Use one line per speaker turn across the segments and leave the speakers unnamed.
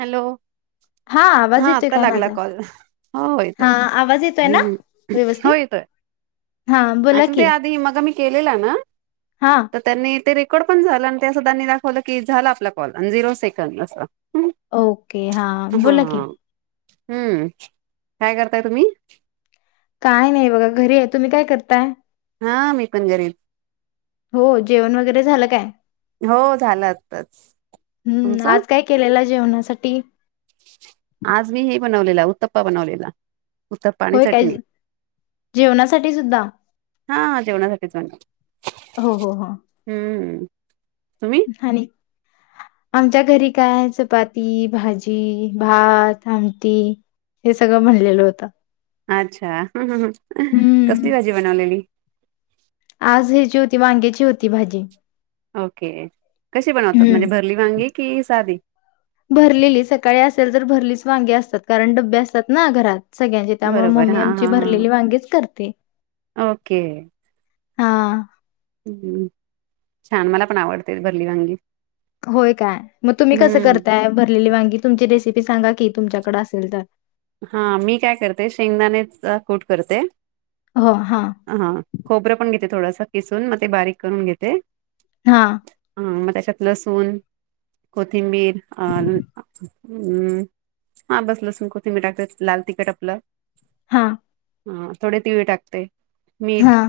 Hello. हा
आवाज येतोय
आता
का
लागला
माझा?
कॉल हो हो
हा
येतोय
आवाज येतोय ना
हो
व्यवस्थित?
येतोय.
हा बोला
अस ते
की
आधी मग मी केलेला ना.
हा
तर त्यांनी ते कट पण झाला आणि ते अस त्यांनी दाखवलं की झाला आपला कॉल झिरो सेकंद असं हम्म.
ओके हा बोला की
हा हम्म काय करताय तुम्ही?
काय नाही बघा घरी आहे, तुम्ही काय करताय
हा मी पण घेरीच
हो जेवण वगैरे झालं काय?
हो झालं आताच
हम्म
तुमचं?
आज काय केलेला जेवणासाठी
आज मी हे बनवलेला उत्तपा बनवलेला उतप्पा आणि
होय काय
चटणी
जेवणासाठी सुद्धा?
[inaudible] हा जेवणासाठीच म्ह हम्म [inaudible] तुम्ही
ह [unintelligible] आमच्या घरी काय चपाती, भाजी, भात, आमटी हे सगळं बनलेलं होतं
अच्छा हं- हं- ह अ
हम्म
कसली भाजी बनवलेली?
आज ह्याची होती, वांग्याची होती भाजी
ओके कशी बनवतात म्हणजे
हम्म..
भरली वांगी कि साधी
भरलेली सकाळी असेल तर भर वांगे असतात, कारण डब्बे असतात ना घरात सगळ्यांची त्यामुळे
बरोबर
मम्मी
हा हा
आमची भरलेली वांगीच करते
हा ओके
[inaudible] हा
हम्म छान मला पण आवडतेत भरली वांगी
होय काय मग तुम्ही कसं
हम्म
करताय भरलेली वांगी तुमची रेसिपी सांगा कि? तुमच्याकडे असेल तर
हा मी काय करते शेंगदाणेचा कूट करते
हो हां
हा खोबरं पण घेत थोडस किसून मग ते बारीक करून घेते
हा
हम्म मग त्याच्यात लसूण, कोथिंबीर आ [unintelligible] हम्म हा बस लसूण कुटू [unintelligible] लाल तिखट आपलं
हा.
हां थोडे तिळ टाकते. मीठ
हां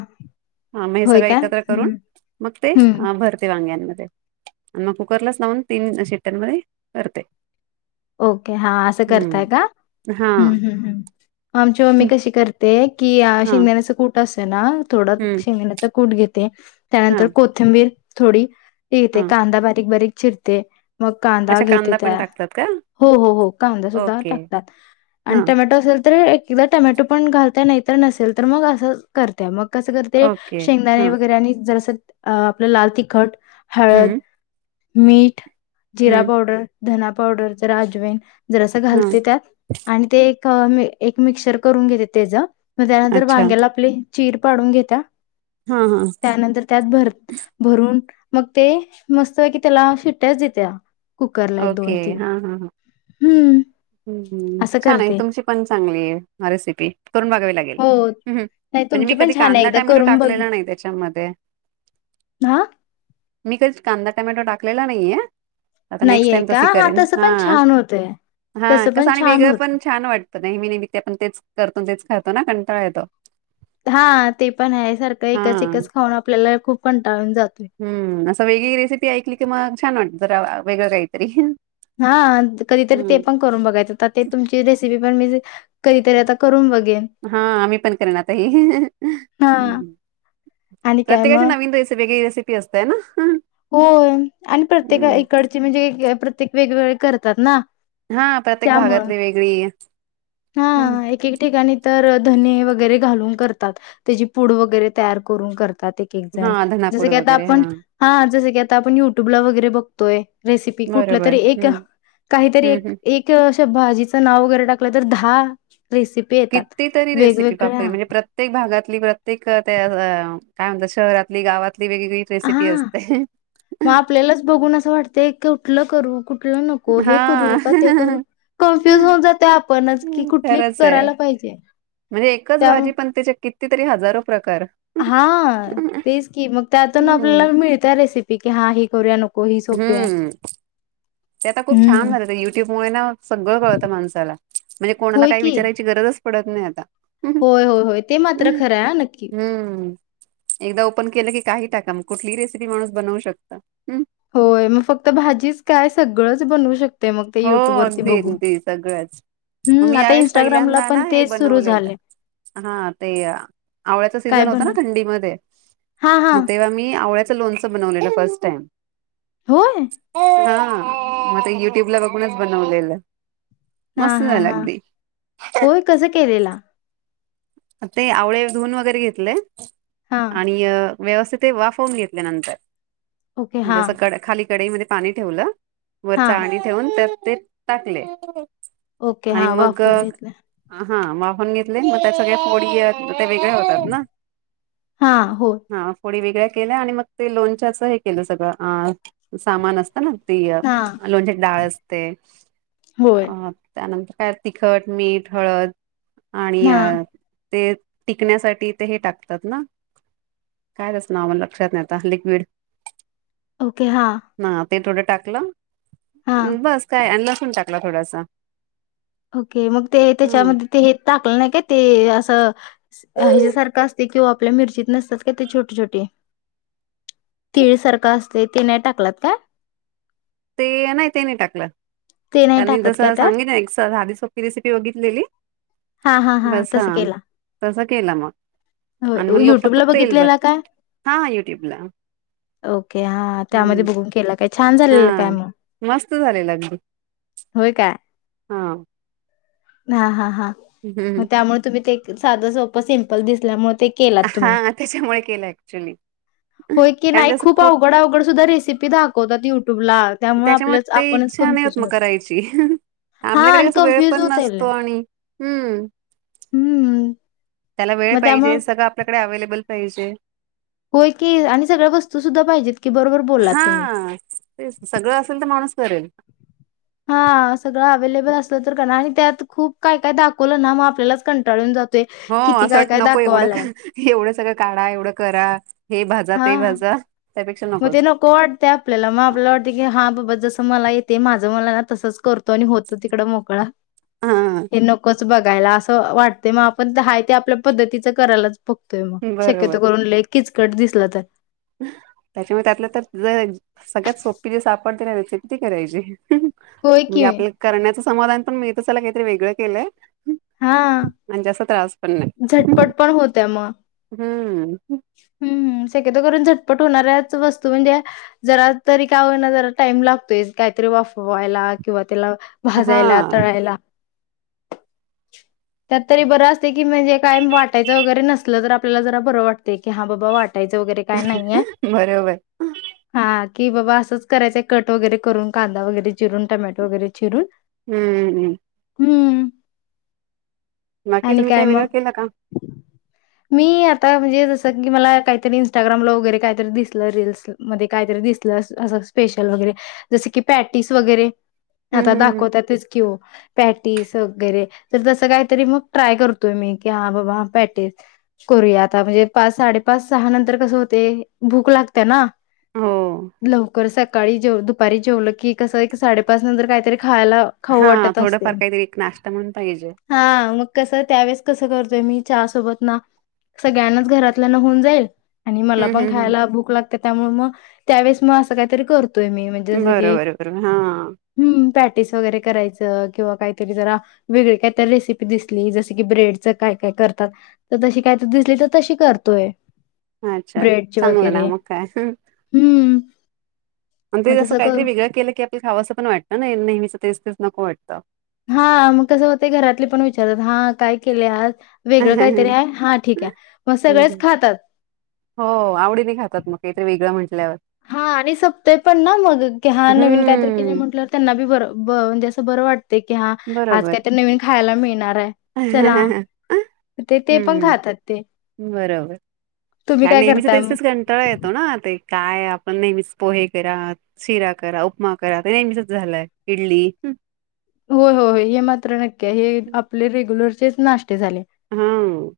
ह मग हे
होय
सगळं
काय
एकत्र करून
हं,
-मग ते
हं.
भरते वांग्यांमध्ये. आणि मग कुकरलाच लावून तीनं- शिट्यांमध्ये करते.
ओके हा असं करताय
हम्म
का?
हा
हम्म- हम्म -हम्म आमची मम्मी
हं,
कशी करते एक. कि अ
हा
शेंगदाण्याचं कुट अस की [unintelligible] थोडा
हं,
शेंगण्याचा कूट घेते त्यानंतर
हां,
कोथिंबीर. थोडी ते
हां.
कांदा बारीक बारीक चिरते. मग कांदा
अच्छा
घेते
पण
त्या
टाकतात का?
हो हो हो कांदा सुद्धा
ओके.
टाकतात आणि
हां,
टमॅटो असेल तर एक किंवा टमॅटो पण घालत नाहीतर नसेल तर मग असं करत्या मग कसं करते
ओके.
शेंगदाणे
हां,
वगैरे आणि जरासं अ आपलं लाल तिखट हळद.
हं,
मीठ. जिरा
हं,
पावडर. धना पाव पावडर जरा अजवाईन जरासं
हां.
घालते त्यात आणि ते अ मी एक मिक्चर करून घेते त्याच मग त्यानंतर
अच्छा.
वांग्याला आपली चीर पाडून घेता.
हां, हां.
त्यानंतर त्यात भरत भरून मग ते मस्त पैकी की त्याला सिट्याच देत्या. कुकर ला एक दोन.
हा हा हं
असं
छान आहे
करते.
तुमची पण चांगली रेसिपी करून बघावी लागेल
हो. नाही
म्हणजे मी
तुमची पण
कधी
छान आहे
कांदा
एकदा
टोमॅटो
करून बघ
टाकलेला नाही त्याच्यामध्ये.
हा
मी कधीच कांदा टमॅटो टाकलेला नाहीये. आता नेक्स्ट
नाहीये
टाइम
का
तस करेन
तसं
हा
पण छान होतय
हा
तसं पण
कसं आणि
छान
वेगळं
होत
पण छान वाटतं नेहमी नेहमी आपण तेच करतो तेच खातो ना कंटाळा येतो.
हा ते पण आहे सारखं एकच
हां.
एकच खाऊन आपल्याला खूप कंटाळून जातोय.
हम्म असं वेगळी रेसिपी ऐकली की मग छान वाटत जरा वेगळं काहीतरी.
हा कधीतरी ते पण
हम्म
करून बघाच ते तुमची रेसिपी पण मी कधीतरी आता करून बघेन.
हा आम्ही पण करणार
हा आणि
प्रत्येकाचे नवीन रसेपी वेगळे असतयं ना.
हो आणि प्रत्येका
हम्म
इकडचे म्हणजे प्रत्येक प्रत्येक वेगवेगळे करतात ना
हा प्रत्येक
त्यामुळं
भागातली वेगळी
हा
हम्म
एक एक ठिकाणी तर धने वगैरे घालून करतात त्याची पूड वगैरे तयार करून करतात एक एक जण
हा
जसं
धनापूड
की आता
वगैरे हा
आपण हा जसं की आता आपण युट्यूब ला वगैरे बघतोय रेसिपी कुठलं
बरोबर
तरी एक
हम्म
काहीतरी
हम्म हम्म
एक भाजीचं नाव वगैरे टाकलं तर दहा
कितीतरी रेसिपी पाकली म्हणजे प्रत्येक भागातली प्रत्येक त्या काय म्हणत शहरातली गावात
हा मग आपल्यालाच बघून असं वाटतय कुठलं करू नको हे
हा
करू का ते करू कन्फ्युज होऊन जाते.
हम् खरंच आहे म्हणजे एकच भाजी पण त्याच्या किती तरी हजार रप प्रकार
हा तेच मग त्यातून आपल्याला
हम्म
मिळत रेसिपी की हा होऱ्या [unintelligible]
हम्म ते आता खूप छान
हं.
झालं ते युट्युबमुळे ना सगळं कळतं माणसाला म्हणजे कोणाला
होय
काय
की.
विचारायची गरज पडत नाही आता
होय होय होय ते मात्र खरंय नक्की
हम्म एकदा ओपन केलं की काही टाका मग कुठलीही रेसिपी माणूस बनवू शकतं
होय मग फक्त भाजीच काय सगळंच बनवू शकत
हो अगदी अगदी सगळंच मग
हं,
मी
आता
यावेेळेस पहिल्यांदा
पण
ना हे
तेच सुरू झालंय.
बनवलेलं हा ते आवळ्याचा
काय
सीझन होता ना
बनव
थंडीमध्ये
हां, हां.
मग तेव्हा मी आवळ्या लोच बनवलेलं फर्स्ट टाइम.
होय?
अ ह म य ट्यूब ला बघूनच बनवलेलं
हा
मस्त
हा
झालं
हा
अगदी
होय कसं केलेलं
ते आवळे धुून वगैरे घेतले
हां,
आणि अ व्यवस्थित वाफून घेतल्यानंतर
ओके. हां,
म्हणजे कड खाली कढाईमध्ये पाणी ठेवलं
हां.
वरचाणी ठेवून तर ते टाकले.
ओके
आणि
हा.
मग
वाफवून घेतले.
हा वाफवून घेतले, त - सगळ्या फोडी त्यात- ते वेगळ्या होतात ना?
हां, होय.
हा फोडी वेगळ्या- केल आणि मग ते लोणच्याच हे केलं सगळं. आं सामान असतं ना? ते
हां,
म्हणजे डाळ असते.
होय.
अ त्यानंतर- त्याला तिखट, मीठ, हळद- आणि
हां,
अ- ते टिकण्यासाठी ते हे टाकतात ना? काय त्याच नाव मला लक्षात नाही आता लिक्विड-
ओके हा.
हा ते थोडं टाकलं- बस काय? अ ना- टाकला थोडासा
ओके, मग ते
हम्म
त्याच्यामध्ये ते हे टाकलं नाही का ते- ह्याच्यासारखं असते किंवा आपल्या मिरचीत नसतात का ते छोटे छोटे- तिळेसारखा असत- तेथे नाही टाकलात का?
ते- नाही ते नाही टाकलं.
ते नाही
त्यांनी
टाकत
जस
काय त्यात
सांगितलंय तसं- ध झाली. सोपी रेसिपी बघितलेली.
हां हां हां,
बस हा
तस केला
तसं केला मग
होय.
आणि मग लो फक्त
युट्यूबला
तेल बर
बघितलेला का?
हा युट्यूबला
ओके, हां त्यामध्ये
हम्म
बघून केला का? छान
हा
झाली - काय म?
मस्त झालेलं
होय का?
हां.
हा हा हा. म त्यामुळे तुम्ही ते साधं, सोपं सिम्पल दिसल्यामुळे ते केलात तुम्ही.
हा त्याच्यामुळे केलं ऍक्च्युली
होय की
कारण
नाही
त्याच
खूप अवघड अवघड सुद्धा रेसिपी दाखवतात युट्यु-
त्याच्यामुळे ते इच्छा नाही होत मग
होतो
करायची.
हा
आपल्याकडे
आणि
कस वेळ
कन्फ्युज
पण
होत
नस-
आहे.
तो आणि हम.
हम्म
त्याला वेळ
मग त्यामुळे
पाहिजे सगळं आपल्याकडे अवेलेबल बल पाहिजे.
होय की आणि सगळ्या वस्तू सुद्धा पाहिजेत. की बरोबर बोललात तुम्ही.
हा- ते सगळं असेल तर माणूस करेल.
हा सगळं अवेलेबल असलं तर करा आणि त्यात खूप काय काय दाखवलं ना म आपल्यालाच कंटाळून जात
हो असं अट नको एवढं क एवढं सगळं काढा एवढं करा. हे भाजा
हा
ते भाजा. त्यापेक्षा
मग ते
नकोच
नको वाटते आपल्याला मग आपल्याला वाटते की हा बाबा जसं मला येते माझं मला तसंच कर तो आणि होत तिकड मोकळा
हा
हे नको बघायला असं वाटते मग आपण हाय ते आपल्या पद्धतीचं करायलाच बघतोय मग
बरोबर
शक्यतो करून लई किचकट दिसला तर
त्याच्यामुळे त्यातल्या त्यात जर सगळ्यात सोपी रेस आप पण त्याला किती करायचे. हम्म
होय की
म्हणजे आपल्याल करण्याचच समाधान तर मिळत असायला काहीतरी वेगळं केलंय. हम
हा
म्हणजे अस त्रास. पण नाही.
झटपट पण होत्या म
हम्म.
हम्म शक्यतो करून झटपट होणाऱ्याच वस्तू म्हणजे जरा तरी काय होईना जरा टाईम लागतोयच काहीतरी वाफवायला किंवा त्याला
हा
भाजायला तळायला. त्यात तरी बर असते की म्हणजे कायम वाटायचं वगैरे नसल तर आपल्याला जरा बरं वाटत. ते की हां बाबा वाट याच वगैरे काय नाहीये
बरोबर
हा. कि बाबा असंच करायचंय कट वगैरे करून कांदा वगैरे चिरून टमॅटो वगैरे चिरून
हम्म.
ह. [unintelligible]
बाकी
आणि
तुम्ही
काय
काही वेगळं
मग
केलं का?
मी आता. म्हणजे [unintelligible] ज की मला काहीतरी इंस्टाग्रामला वगैरे काहीतरी दिसलं रील्स मध्ये काहीतरी दिसलं असं स्पेशल वगैरे जसं की पॅटीस वगैरे
हम्म
आता
हम्म हम्म
दाखवत तेच स्कीवो पॅट तीस वगैरे तर तस काहीतरी मग ट्राय करतोय मी. क हां बाबा पॅटे करूया आता म्हणजे. पास साडेपास सहा नंतर कसं होतेये भूक लागते ना,
हो.
लवकर सैप सकाळी जेव दुपारी जेवलं की कसं एक साडे पाच नंतर कायतरी खायला खाऊ
हा
वाटत असते,
थोडंफार काहीतरी एक नाश्ता म्हणून पाहिजे.
हा मग कसं त्यावेळेस कसं करतोय मी चहा सोबत ना सगळ्यांनाच घरात त्यालांना होऊन जाईन आणि मला
हम्म
पण
हम्म
खायला भूक लाग त्यामुळे मग त्यावेळेस मग असं काहीतरी कर तोय मी म्हणजे
हम्म
ज की
बरोबर बरोबर हा
पॅटीस वगैरे करायची. त किंवा काहीतरी जरा वेगळी काहीतरी रेसिपी दिसली ही जशी की ब्रेडचा काय-काय करतात तर तशी काही दिसली तर तशी कर तोय
अच्छा चांगलं ना मग काय
हम्म
आणि
मग
जसं ते
तसं
काहीतरी
करू
वेगळं केलं की आप खावा असं पण वाटत ना नेहमीच तेच तेच नको वाट ता
हा मग कसं होते घरातले पण विचारतात हा काय केले आज वेगळं काहीतरी आहे? हां, ठीक आहे." मग सगळेच खातात.
हो आवडी ने खातात मग काहीतरी वेगळं म्हण
हा आणि सपतय पण ना मग क हा नवीन काहीतरी केलं
हम्म,
म्हटलं त्यांना बी बरं बन जेस बरं वाट ते कि हा आज काय
बरोबर.
तर नवीन खायला मिळणार आहे चला ते ते पण
हम्म,
खातात ते. तुम्ही
हा
काय
नेहमीच
करताय मग?
तेसेच घंटाळा येतो ना ते काय आपण नेहमीच पोहे करा शिरा करा उपमा करा नेहमीचच झालंय इडली
हो होय हे मात्र नक्की हे आपले रेग्युलर तेच ना ठे झाले
हां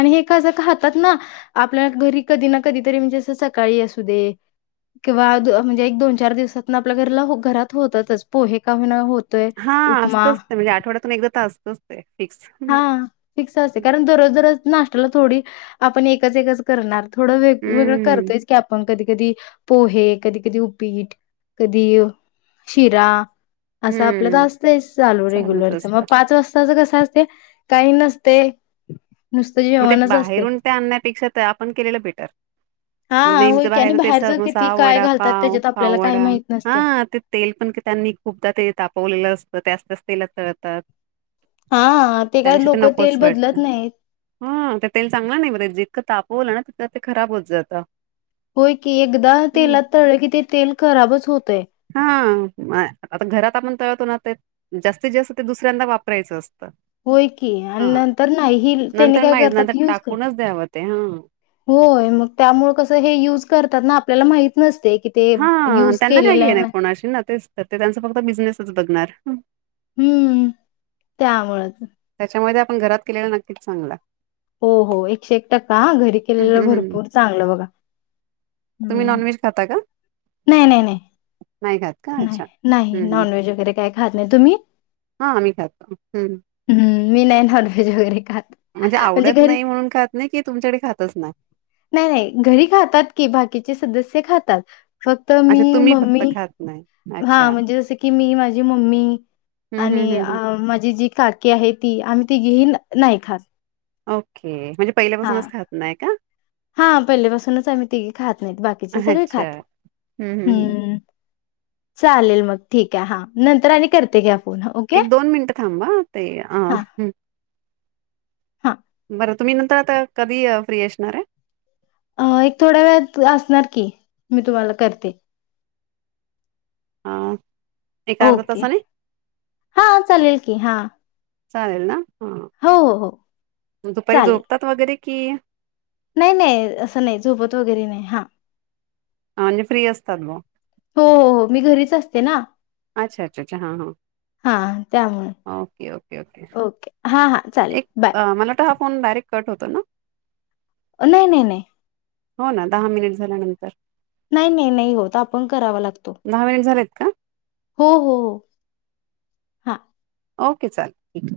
आणि हे कसं खातात ना आपल्या घरी कधी ना कधी तरी म्हणजे असं सकाळी असू दे किंवा दो अ म्हणजे एक दोन चार दिवसातनं आपल्या घरला घरात होतच पोहे का हो ना होत. तोय
हा असतच ते म्हणजे आठवड्यातून एकदा ता असतच ते फिक्स हं.
हा फिक्स असते कारण द रोज रोज ना नाष्ट्याला थोडी आपण एकच-एकच करणार. थोडं वेगवेगळं
हम्म,
करतोयस की आपण कधी कधी पोहे कधी कधी उपीट कधी शिरा असं आपल्याला
हम्म,
असतच चालू
चालूच
रेग्युलरचा मग
असतं.
पाच वाजताचा कसं ते काही नसते. नुसतं
म ते
जेवणच असते.
बाहेरून ते आणण्यापेक्षा तर आपण केलेलं बेटर
हा होय
नेमचं
की आणि
बाहेरच ते
किती
समोसा
काय
वडा
घालतात
पाव
त्याच्यात आपल्याला
पाव
काही
वडा
माहित नसते.
हा ते तेल पण त्यांनी खूपदा ते तापवलेलं अस त्याच त्याच तेलात तळतात
हा ते काय
त्यापेक्षा
लोक तेल
नकोच
बदलत
वाटतं.
नाहीत.
हा ते तेल चांगला नाही बर जितकं तापवलं ना तितकं ते खराब होत जातं.
होय की एकदा तेलात तळलं की ते तेल खराबच होतय.
हा आता घरात आपण तळतो ना ते जास्तीत जास्त ते दुसऱ्यांदा वापरायचं असतं.
होय की आणि
हा
नंतर नाही तेही
नंतर
काय
नाहीच नंतर
करतात यूज करतात.
टाकूनच द्यावं ते हा.
होय मग त्यामुळे कसे हे युज करतात ना आप ल्याला माहित नसते. की ते
हा
युज
त्यांना काय
केलेलं
घे
आहे
ना कोणाशी ना ते ते त्यांच फक्त बिझनेसच बघणार. हं.
हम्म त्यामुळेच.
त्यामध्ये आपण घरात केलेला नक्कीच चांगला.
हो हो एकशे एक टक्का घरी केलेलं भरपूर चांगलं बघा
तुम्ही
हम्म.
नॉनव्हेज खाता का?
नाही नाही नाही
नाही खात का?
नाही
अच्छा.
नाही
हं, हं.
नॉनव्हेज वगैरे काय खात नाही तुम्ही?
हां, आम्ही खातो. हं.
मी नाही नॉनव्हेज वगैरे खात. म्हणजे
आवडत
घरी
नाही म्हणून खात नाही की तुमच्याकडे खातच नाही?
नाही नाही घरी खातात की बाकीचे सदस्य ते खातात. फक्त
अच्छा
मी
तुम्ही फक्त
मम्मी
खात नाही.
हा
अच्छा.
म्हणजे जस की मी माझी मम्मी
हं, हं,
आणि
हं, हं.
माझी जी काकी आहे ती आम्ही तिघीही नाही खात.
ओके. म्हणजे
हा
पहिल्यापासूनच खात नाही का?
हा पहिले पाासूनच आम्ही तिघी खात नाहीत बाकीचे सगळे खात
अच्छा. हं, हं, हं.
हम्म. चालेल मग ठीक आहे हा नंतर आणि करते घ्या. Phone okay.
एक दोन मिनटं थांबा ताई
हां,
अ.
हां.
बरं तुम्ही नंतर आता कधी फ्री अशणार आहे?
अ एक थोड्या वेळात असणार की मी तुम्हाला करते.
हां.
ओके हां चालेल की हां.
चालेल ना? हां.
हो हो हो
दुपारी
चालेल.
झोपतात वगैरे की.
नाही नाही असं नाही झोपत वगैरे नाही हां.
म्हणजे फ्री असतात बा
हो, हो, हो मी घरीच असते ना.
अच्छा अच्छा अच्छा हां हां
हां, त्यामुळे.
ओके ओके ओके
हां, हां चालेल
एक
बाय.
मला वाटतं हा फोन डायरेक् कट होतो ना?
नाही नाही नाही
हो ना दहा मिनिट झाल्यानंतर
नाही नाही नाही होत आपण करावा लाग
दहा मिनिट झालेत का?
हो हो हो हां
ओके चाले ठीक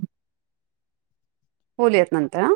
बोलूयात नंतर हां